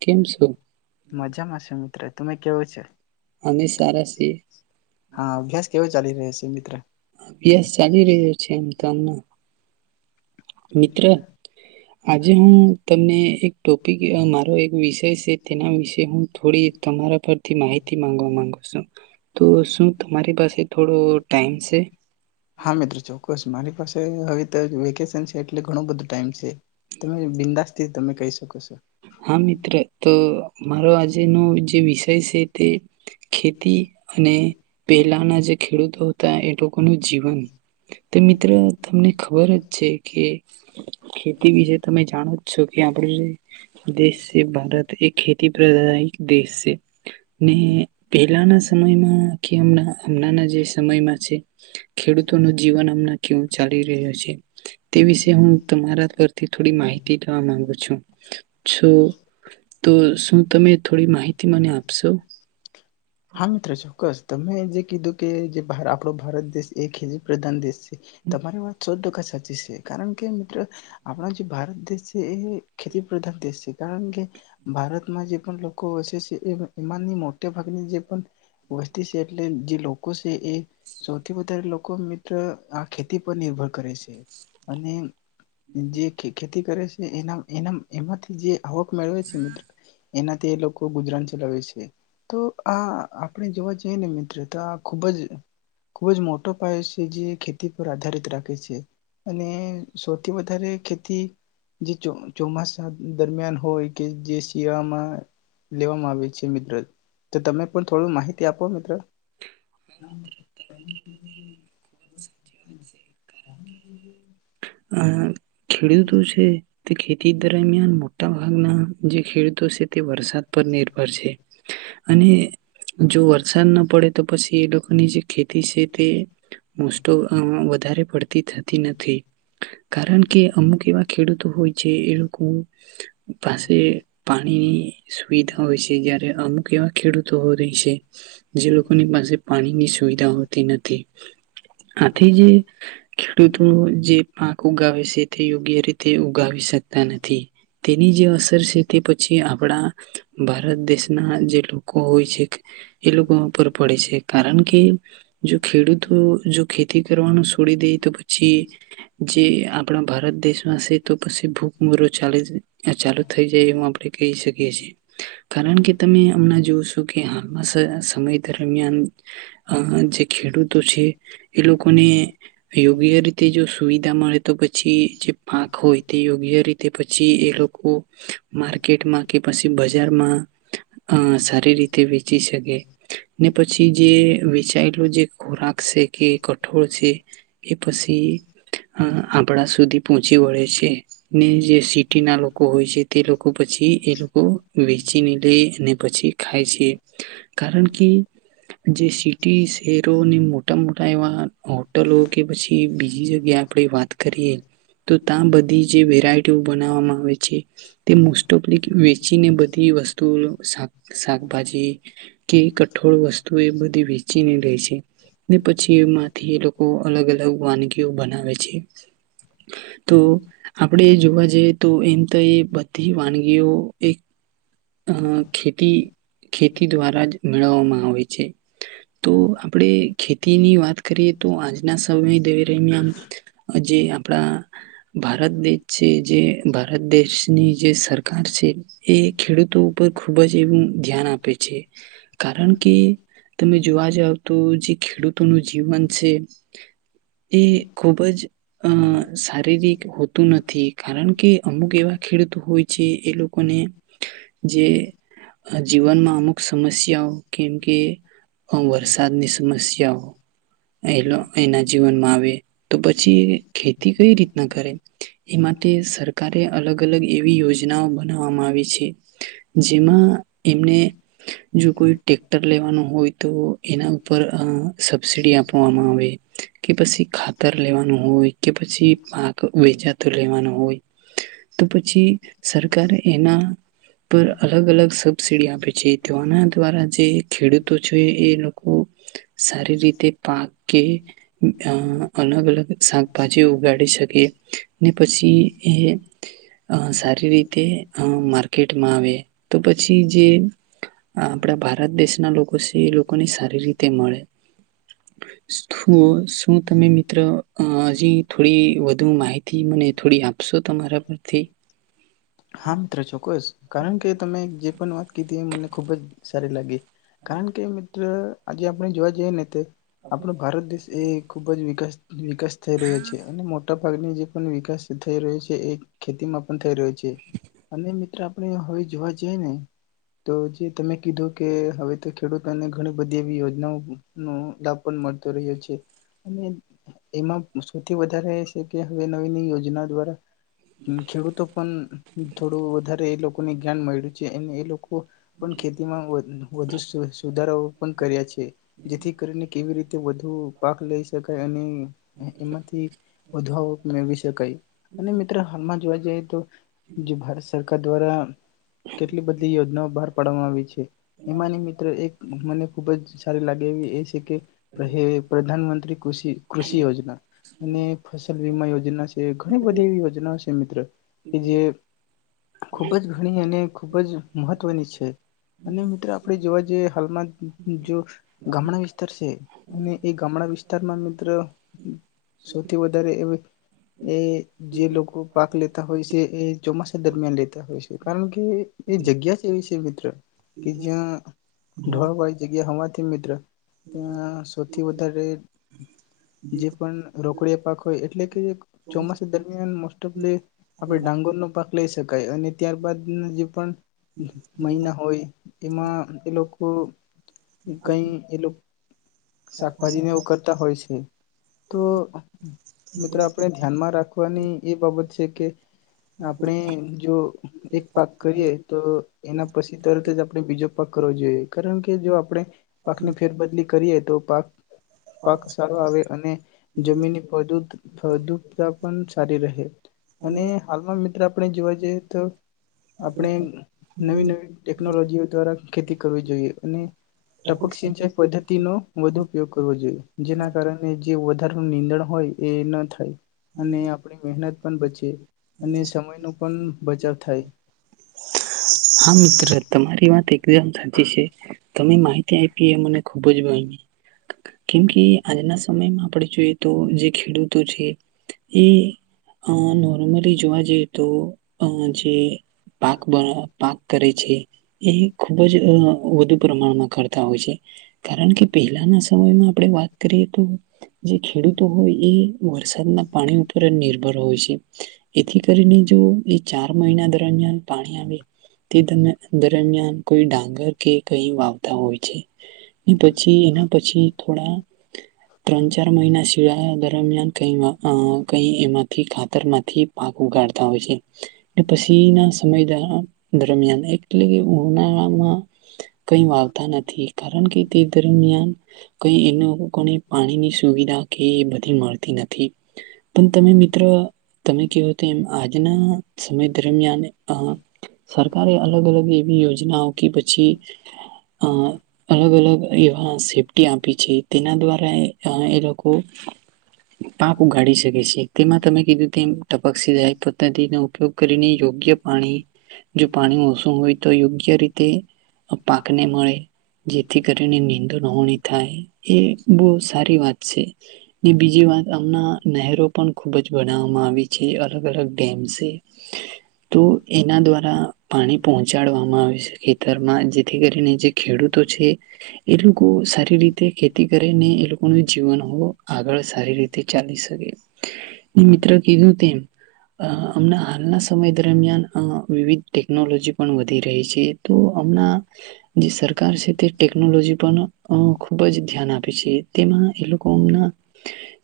કેમ છો. મજામાં છે મિત્ર તમે કેવો છે. અમે સારા છીએ. મિત્રા. [unintelligible] અભ્યાસ ચાલી રહ્યો છે એમ તના મિત્ર આજે હું તમને એક મારો એક વિષય છે તેના વિશે હું થોડી તમારા પરથી માહિતી માંગવા માંગુ છું તો શું તમારી પાસે થોડો ટાઈમ છે. હા મિત્ર ચોકકસ. મારી પાસે હવે તો વેકેશન છે એટલે ઘણું બધું ટાઈમ છે. તમે બિંદાસ તેથી તમે કહી શકો છો હા મિત્ર તો મારો આજેનો જે વિષય છે તે ખેતી અને પહેલાના જે ખેડૂતો હતા એ લોકોનું જીવન તો મિત્ર તમને ખબર જ છે કે ખેતી વિશે તમે જાણો જ છો કે આપડું જે દેશ છે ભારત એક ખેતી પ્રાદાયિક દેશ છે. ને પહેલાના સમયમાં કેમ હમનાના જે સમયમાં છે ખેડૂતોનું જીવન હમ કેવું ચાલી રહ્યું છે તે વિશે હું તમારા પરથી થોડી માહિતી લેવા માંગુ છું. છો તો શું તમે થોડી માહિતી મને આપશો. હા મિત્રો ચોક્કસ તમે જે કીધું કે જે આપણો ભારત દેશ એક જ પ્રધાન દેશ છે. તમારી વાત શો દુઃખાશે સચ છે કારણ કે મિત્રો આપણા જે ભારત દેશ છે એ ખેતી પ્રધાન દેશ છે કારણ કે ભારતમાં જે પણ લોકો વસે છે એ એમાંની મોટા ભાગની જે વસ્તી છે એટલે જે લોકો છે એ સૌથી વધારે લોકો મિત્ર આ ખેતી પર નિર્ભર કરે છે અને જે ખેતી કરે છે એના એના એમાંથી જે. આવક મેળવે છે મિત્ર. એનાથી એ લોકો ગુજરાન ચલાવે છે તો. આ આપણે જોવા જઈએ ને મિત્ર તો આ ખૂબ જ ખૂબ જ મોટો પાયો છે જે ખેતી પર આધારિત રાખે છે અને સૌથી વધારે ખેતી જે ચોમાસા દરમિયાન હોય કે જે શિયાળામાં લેવામાં આવે છે મિત્ર. તો તમે પણ થોડું માહિતી આપો મિત્ર હ [inaudible] આ ખેડૂતો છે તે ખેતી દરમિયાન મોટા. [unintelligible] જે ખેડૂતો છે તે વરસાદ. પર નિર્ભર છે અને જો વરસાદ ના પડે તો પછી એ લોકોની જે ખેતી છે તે. મુસ્ત. વધારે પડતી થતી નથી કારણ કે અમુક એવા ખેડૂતો હોય છે એ પાસે પાણીની સુવિધા હોય છે જયારે અમુક ખેડૂતો પાસે પાણી ની સુવિધા હોતી નથી આથી જે ખેડૂતો જે પાક ઉગાવે છે તે યોગ્ય રીતે ઉગાવી ટકતા નથી તેની જે અસર છે તે પછી આપણા ભારત દેશના જે લોકો હોય છે એ લોકો પર પડે છે કારણ કે જો ખેડૂતો જો ખેતી કરવાનું છોડી દે તો પછી જે આપણા ભારત દેશવાસી તો પછી ભૂકમરો ચાલે છે આ ચાલુ થઈ જાય એવું આપણે કહી શક કે છે કારણ કે તમે અમણાં જો છો કે હાલમાં સમય દરમિયાન અ જે ખેડૂતો છે એ લોકોને એવુ યોગ્ય રીતે જો સુવિધા મળે, તો પછી જે પાક હોય તે યોગ્ય રીતે પછી, એ લોકો માર્કેટમાં કે પછી બજારમાં અ સારી રીતે વેચી શકે. ને પછી જે વેચાયેલો જે ખોરાક છે કે કઠોળ છે એ પછી આપડા સુધી પહોંચી વળે છે. ને જે સિટીના લોકો હોય છે, તે લોકો પછી એ લોકો વેચીને લે અને પછી ખાય છે. કારણ કે જે સિટી શહેરોને મોટા મોટા ટા એવા હોટલો, કે પછી બીજી જગ્યાએ આપણે વાત કરીએ તો તાં બધી જે વેરાયટી ટીઓ બનાવવામાં આવે છે તે મોસ્ટ ઓફલી કે વેચીને બધી વસ્તુઓનું ષા શાકભાજી કે કઠોળ વસ્તુ એ બધી વેચીને લેય છે. [unintelligible] પછી એમાંથી એ લોકો અલગ અલગ વાનગીઓ બનાવેે છે. તો આપણેે જોવા જઈએ તો એમ તો એ બધી વાનગીઓ એક અ ખેતી ખેતી દ્વારા જ મેળવવામાં આવે છે તો આપણેે અહ ખેતી ખેતી દ્વારા જ મેળવવામાં આવે છે. તો આપડે ખેતીની વાત કરીએ તો આજના સમય [unintelligible] દરમિયાન જે આપણા ભારત દેશ છે. જે ભારત દેશની જે સરકાર છે. એ ખેડૂતો ઉપર ખૂબ જ એવું ધ્યાન આપે છે. કારણ કે તમે જોવા જાવ તો જે ખેડૂતોનું જીવન છે. એ ખુબ જ અ શારીરિક હોતું નથી, કારણ કે અમુક એવા ખેડૂત હોય છે. એ લોકોને જે જીવનમાં અમુક સમસ્યાઓ કેમ કે વરસાદની સમસ્યાઓ [unintelligible] એના જીવનમાં આવે તો પછી એ ખેતી કઈ રીતના કરે, એ માટે સરકારે અલગ અલગ એવી યોજનાઓ બનાવવામાં આવી છે. [unintelligible] જેમાં એમને જો કોઈ ટેક્ટર લેવાનું હોય તો એના ઉપર અહ સબસીડી આપવામાં આવે કે પછી ખાતર લેવાનું હોય. કે પછી પાક વેચાતું લેવાના હોય. [inaudible] તો પછી સરકારે એના પર અલગ અલગ સબસી આપે છે તો આના દ્વારા જે ખેડૂતો છે એ લોકો સારી રીતે પાક કે અ અલગ અલગ શાકભાજી ઉગાડી શકે. ને પછી એ અ સારી રીતે માર ટમાં આવે તો પછી જે આપણા ભારત દેશના લોકો છે એ લોકોને સારી રીતે મળે. શું તમે મિત્ર હજી થોડી વધુ માહિત થી મને થોડી આપશો તમારા પરથી હા મિત્ર ચોકકસ. કારણ કે તમે જે પણ વાત કીધી એ મને ખુબ જ સારી લાગી કારણ કે મિત્ર આજે આપણે જોવા જઈએ ને તે આપણ ભારત દેશ એ ખૂબ જ વિકાસ વિકાસ થઈ રહ્યો છે અને મોટા ભાગની જે પણ વિકાસ થઈ રહ્યો છે એ ખેતીમાં પણ થઈ રહ્યો છે. અને મિત્ર આપણે હવે જોવા જઈએ ને તો જે તમે કીધું કે હવે તો ખેડૂતોને ઘણી બધી એવી યોજનાઓ નો લાભ પણ મળતો રહ્યો છે અને એમાં સૌથી વધારે એ છે કે હવે નવી નવી યોજના દ્વારા ખેડૂતો પણ થોડું વધારે એ લોકોને જ્ઞાન મળ્યું છે અને એ લોકો પણ ખેતીમાં વધુ સુધારા પણ કર્યા છે જેથી કરીને કેવી રીતે વધુ પાક લઈ શકાય અને એમાંથી વધુ મેળવી શકાય. અને મિત્રો હાલમાં જોવા જઈ. તો જે ભારત સરકાર દ્વારા કેટલી બધી યોજનાઓ બહાર કડવામાં આવી છે. એમાં મિત્ર એક મ ખુબ જ સારી લાગે એવી એ કે પ્રધાનમંત્રી ક કૃષિ યોજના અને ફસલ વીમા યોજના છે ઘણી બધી એવી યોજનાઓ છે મિત્ર કે જે ખૂબ જ ઘણી અને ખૂબ જ મ હત્વની છે. અને મિત્ર, આપણે જોવા જઈએ હાલમાં, જો ગામડા વિસ્તાર સે, અને એ ગામડા વિસ્તારમાં મિત્ર સૌથી વધારે એ એ જે લોકો પાક લેતા હોય છે એ. ચોમાસા દરમિયાન લેતા હોય છે, કારણ કે એ જગ્યા જ એવી છે મિત્ર કે જ્યાં ઢોળાવ વાળી જગ્યા હોવાથી મિત્ર. ત્યાં સૌથી વધારે જે પણ રોકડીયા પાક હોય એટલે કે. ચોમાસા દરમિયાન મોસ્ટ ઓફ જે આપણે ડાંગરનો. લઈ શકાય અને ત્યારબાદ જે પણ. [unintelligible] મહિલા હોય. એમાં એ લોકો કઈ એ લોક શાકભાજી ને એવું કરતા હોય છે. તો મિત્રો આપણે ધ્યાનમાં રાખવાની એ બાબત છે કે. આપણે જો એક પાક કરીએ તો એના પછી તરત જ આપણે બીજો પાક કરવો જોઈએ કારણ કે જો આપણે પાકની ફેરબદલી કરીએ તો પાક પાક સારો આવે અને જમીનની ફળદ્રુપ ફળદ્રુપતા પણ સારી રહે અને હાલમાં આપણે જોવા જઈએ તો આપણે નવી નવી ટેકનોલોજીઓ દ્વારા ખેતી કરવી જોઈએ અને ટપક સિંચાઈ પદ્ધતિનો [unintelligible] ઉપયોગ કરવો જોઈએ. જેના કારણે જ. જે વધારે નીંદણ હોય એ ન થાય. અને આપણી મહેનત પણ બચે અને. સમય ન પણ બચાવ થાય. હા મિત્ર તમારી વાત એકદમ સાચી છે. તમે માહિતી આયપી એ મને ખૂબ જ ભ કેમ કે આજના સમયમાં. આપણે જોઈએ તો જે ખેડૂતો છે. એ અ નોર્મલી જોવા જઈએ તો અ જે પાક. કરે છે. એ ખૂબ જ વધુ પ્રમાણમાં કરતા હોય છે. કારણ કે પહેલાના સમયમાં આપણે વાત. કરીએ તો. જે ખેડૂતો હોય એ વરસાદના પાણી ઉપર જ નિર્ભ હોય છે એથી કરીને જો. ચાર મહિના દરમિયાન. પાણી આવે તે દરમિયાન દરમિયાન કોઈ ડાંગર કે કઈ વાવતા હોય છે. ને પછી, એના પછી, થોડા ત્રણ ચાર મહિના શિયાળા દ દરમિયાન કંઈ કંઈ એમાંથી ખાતરમાંથી પાક ઉગાડતા હોય છે. ને પછીના સમય દ દરમિયાન, એટલે ઉનાળામાં કંઈ વાવતા નથી, કારણ કે તે દરમિયાન કંઈ એ લોકો લોકોને પાણીની સુવિધા કે એ બધી મળતી નથી. પણ તમે મિત્રો તમે કેવો તો એમ આજના સમય દરમિયાન સરકારે અલગ અલગ એવી યોજનાઓ પછી અ અલગ અલગ એવા સેફ્ટી આપી છે, તેના દ્વાર આ એ લોકો લોકો પાક ઉગાડી શકે છે, તેમાં તમે કીધું પક્ષીદાય પદ્ધતિનો ઉપયોગ કરીને યોગ્ય પાણી જો પાણી મોસુમ હોય તો યોગ્ય ય રીતે પાકને મળે જેથી કરીને નિંદુ નહણી થાય, એ બહુ સારી વાત છે, બીજી વાત હમણા નહેરો પણ ખુબ જ બનાવવામાં આવી છે, અલગ અલગ ડેમ્સ તો એના દ્વારા પાણી પહોંચાડવામાં આવે છે ખેતરમાં, જેથી કરીને જે ખેડૂતો છે એ લોકો સારી રીતે ખેતી કરેને એ લોકોનું જીવન આગળ સારી રીતે ચાલી શકે, મિત્ર કીધું તેમ હમણા હાલના સમય દરમિયાન વિવિધ ટેકનોલોજી પણ વધી રહી છે, તો હમણાં જે સરકાર છે, તે ટેકનોલોજી પણ ખૂબ જ ધ્યાન આપે છે, તેમાં એ લોકોમના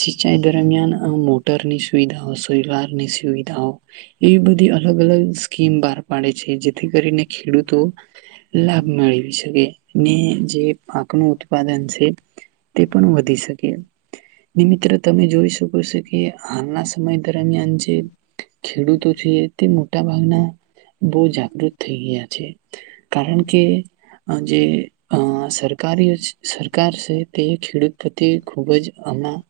સિંચાઈ દરમિયાન મોટરની સુવિધાઓ સોવારની સુવિધાઓ એવી બધી અલગ અલગ સ્કીમ બહાર પાડે છે, જેથી કરીને ખેડૂતો લાભ મેળવી શકે. ને જે પાક નું ઉત્પાદન છે. તે પણ વધી શકે ને મિત્રો તમે જોઈ શકો કે હાલના સમય દરમિયાન જે ખેડૂતો છે, તે મોટા ભાગના બહુ જાગૃત થઈ ગયા. છે, કારણ કે જે અ સરકારી સરકાર છે, તે ખેડૂત પ્રત્યે ખૂબ જ હમણાં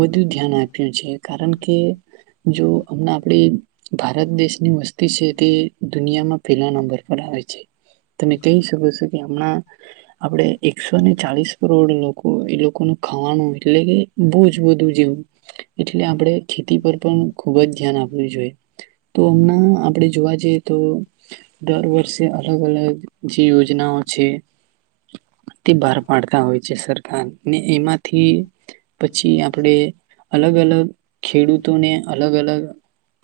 વધુ ધ્યાન આપ્યું છે. કારણ કે, જો હમણા આપણે ભારત દેશની વસ્તુ છે તે દુનિ દુનિયામાં પેલા નંબર પર આવે છે. તમે કહી શકો છો, કે હમણાં આપણેે એકસોને ચાલીસ કરોડ લોકો, એ લોકોનું ખાવાનું, એટલે કે બહુ જ બધું જેવું. એટલે આપણેે ખેતી પર પણ ખૂબ જ ધ્યાન આપવું જોઈએ. તો હમના આપણેે જોવા જઈએ તો દર વર્ષે અલગ અલગ જે યોજનાઓ છે તે બહાર પાડતા હોય છે સર કાર. ને એમાંથી પછી આપણેે અલગ અલગ ખેડૂતોને, અલગ અલગ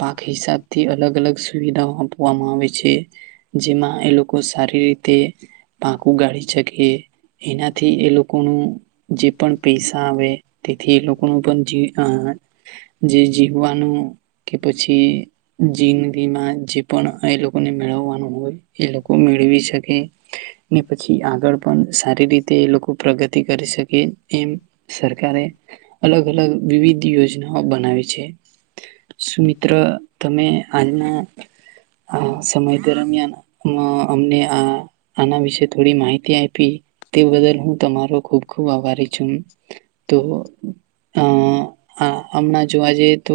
પાક હિસાબથી, અલગ અલગ સુવિધાઓ આપવામાં આવે છે જેમાં એ લોકો સારી રીતે પાંખું ગાળી શકે એનાથી એ લોકોનું જે પણ પૈસા આવે તેથી એ લોકોનું પણ જે જીવવાનું કે પછી જીન જે પણ એ લોકોને મેળવવાનું હોય એ લોકો મેળવી શકે. ને પછી આગળ પણ સારી રીતે લોકો પ્રગતિ કરી શકે એમ સરકારે અલગ અલગ વિવિધ બ યોજનાઓ બનાવી છે. સુમિત્ર તમે આજના સમય દરમિયાન અમને આના વિશે થોડી માહિતી આપી તે બદલ હું તમારો ખુબ ખુબ આભારી છું. તો અ આ હમણાં જોવા જઈએ તો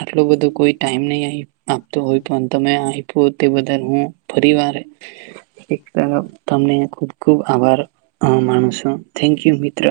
આટલુ બધું કોઈ ટાઈમ નય આય આપતો હોય પણ તમે આયપ તો તે બદલ હું ફરી વારે એક તરફ, તમને ખૂબ ખૂબ આભાર અં માનું છું. થેન્ક યુ મિત્ર.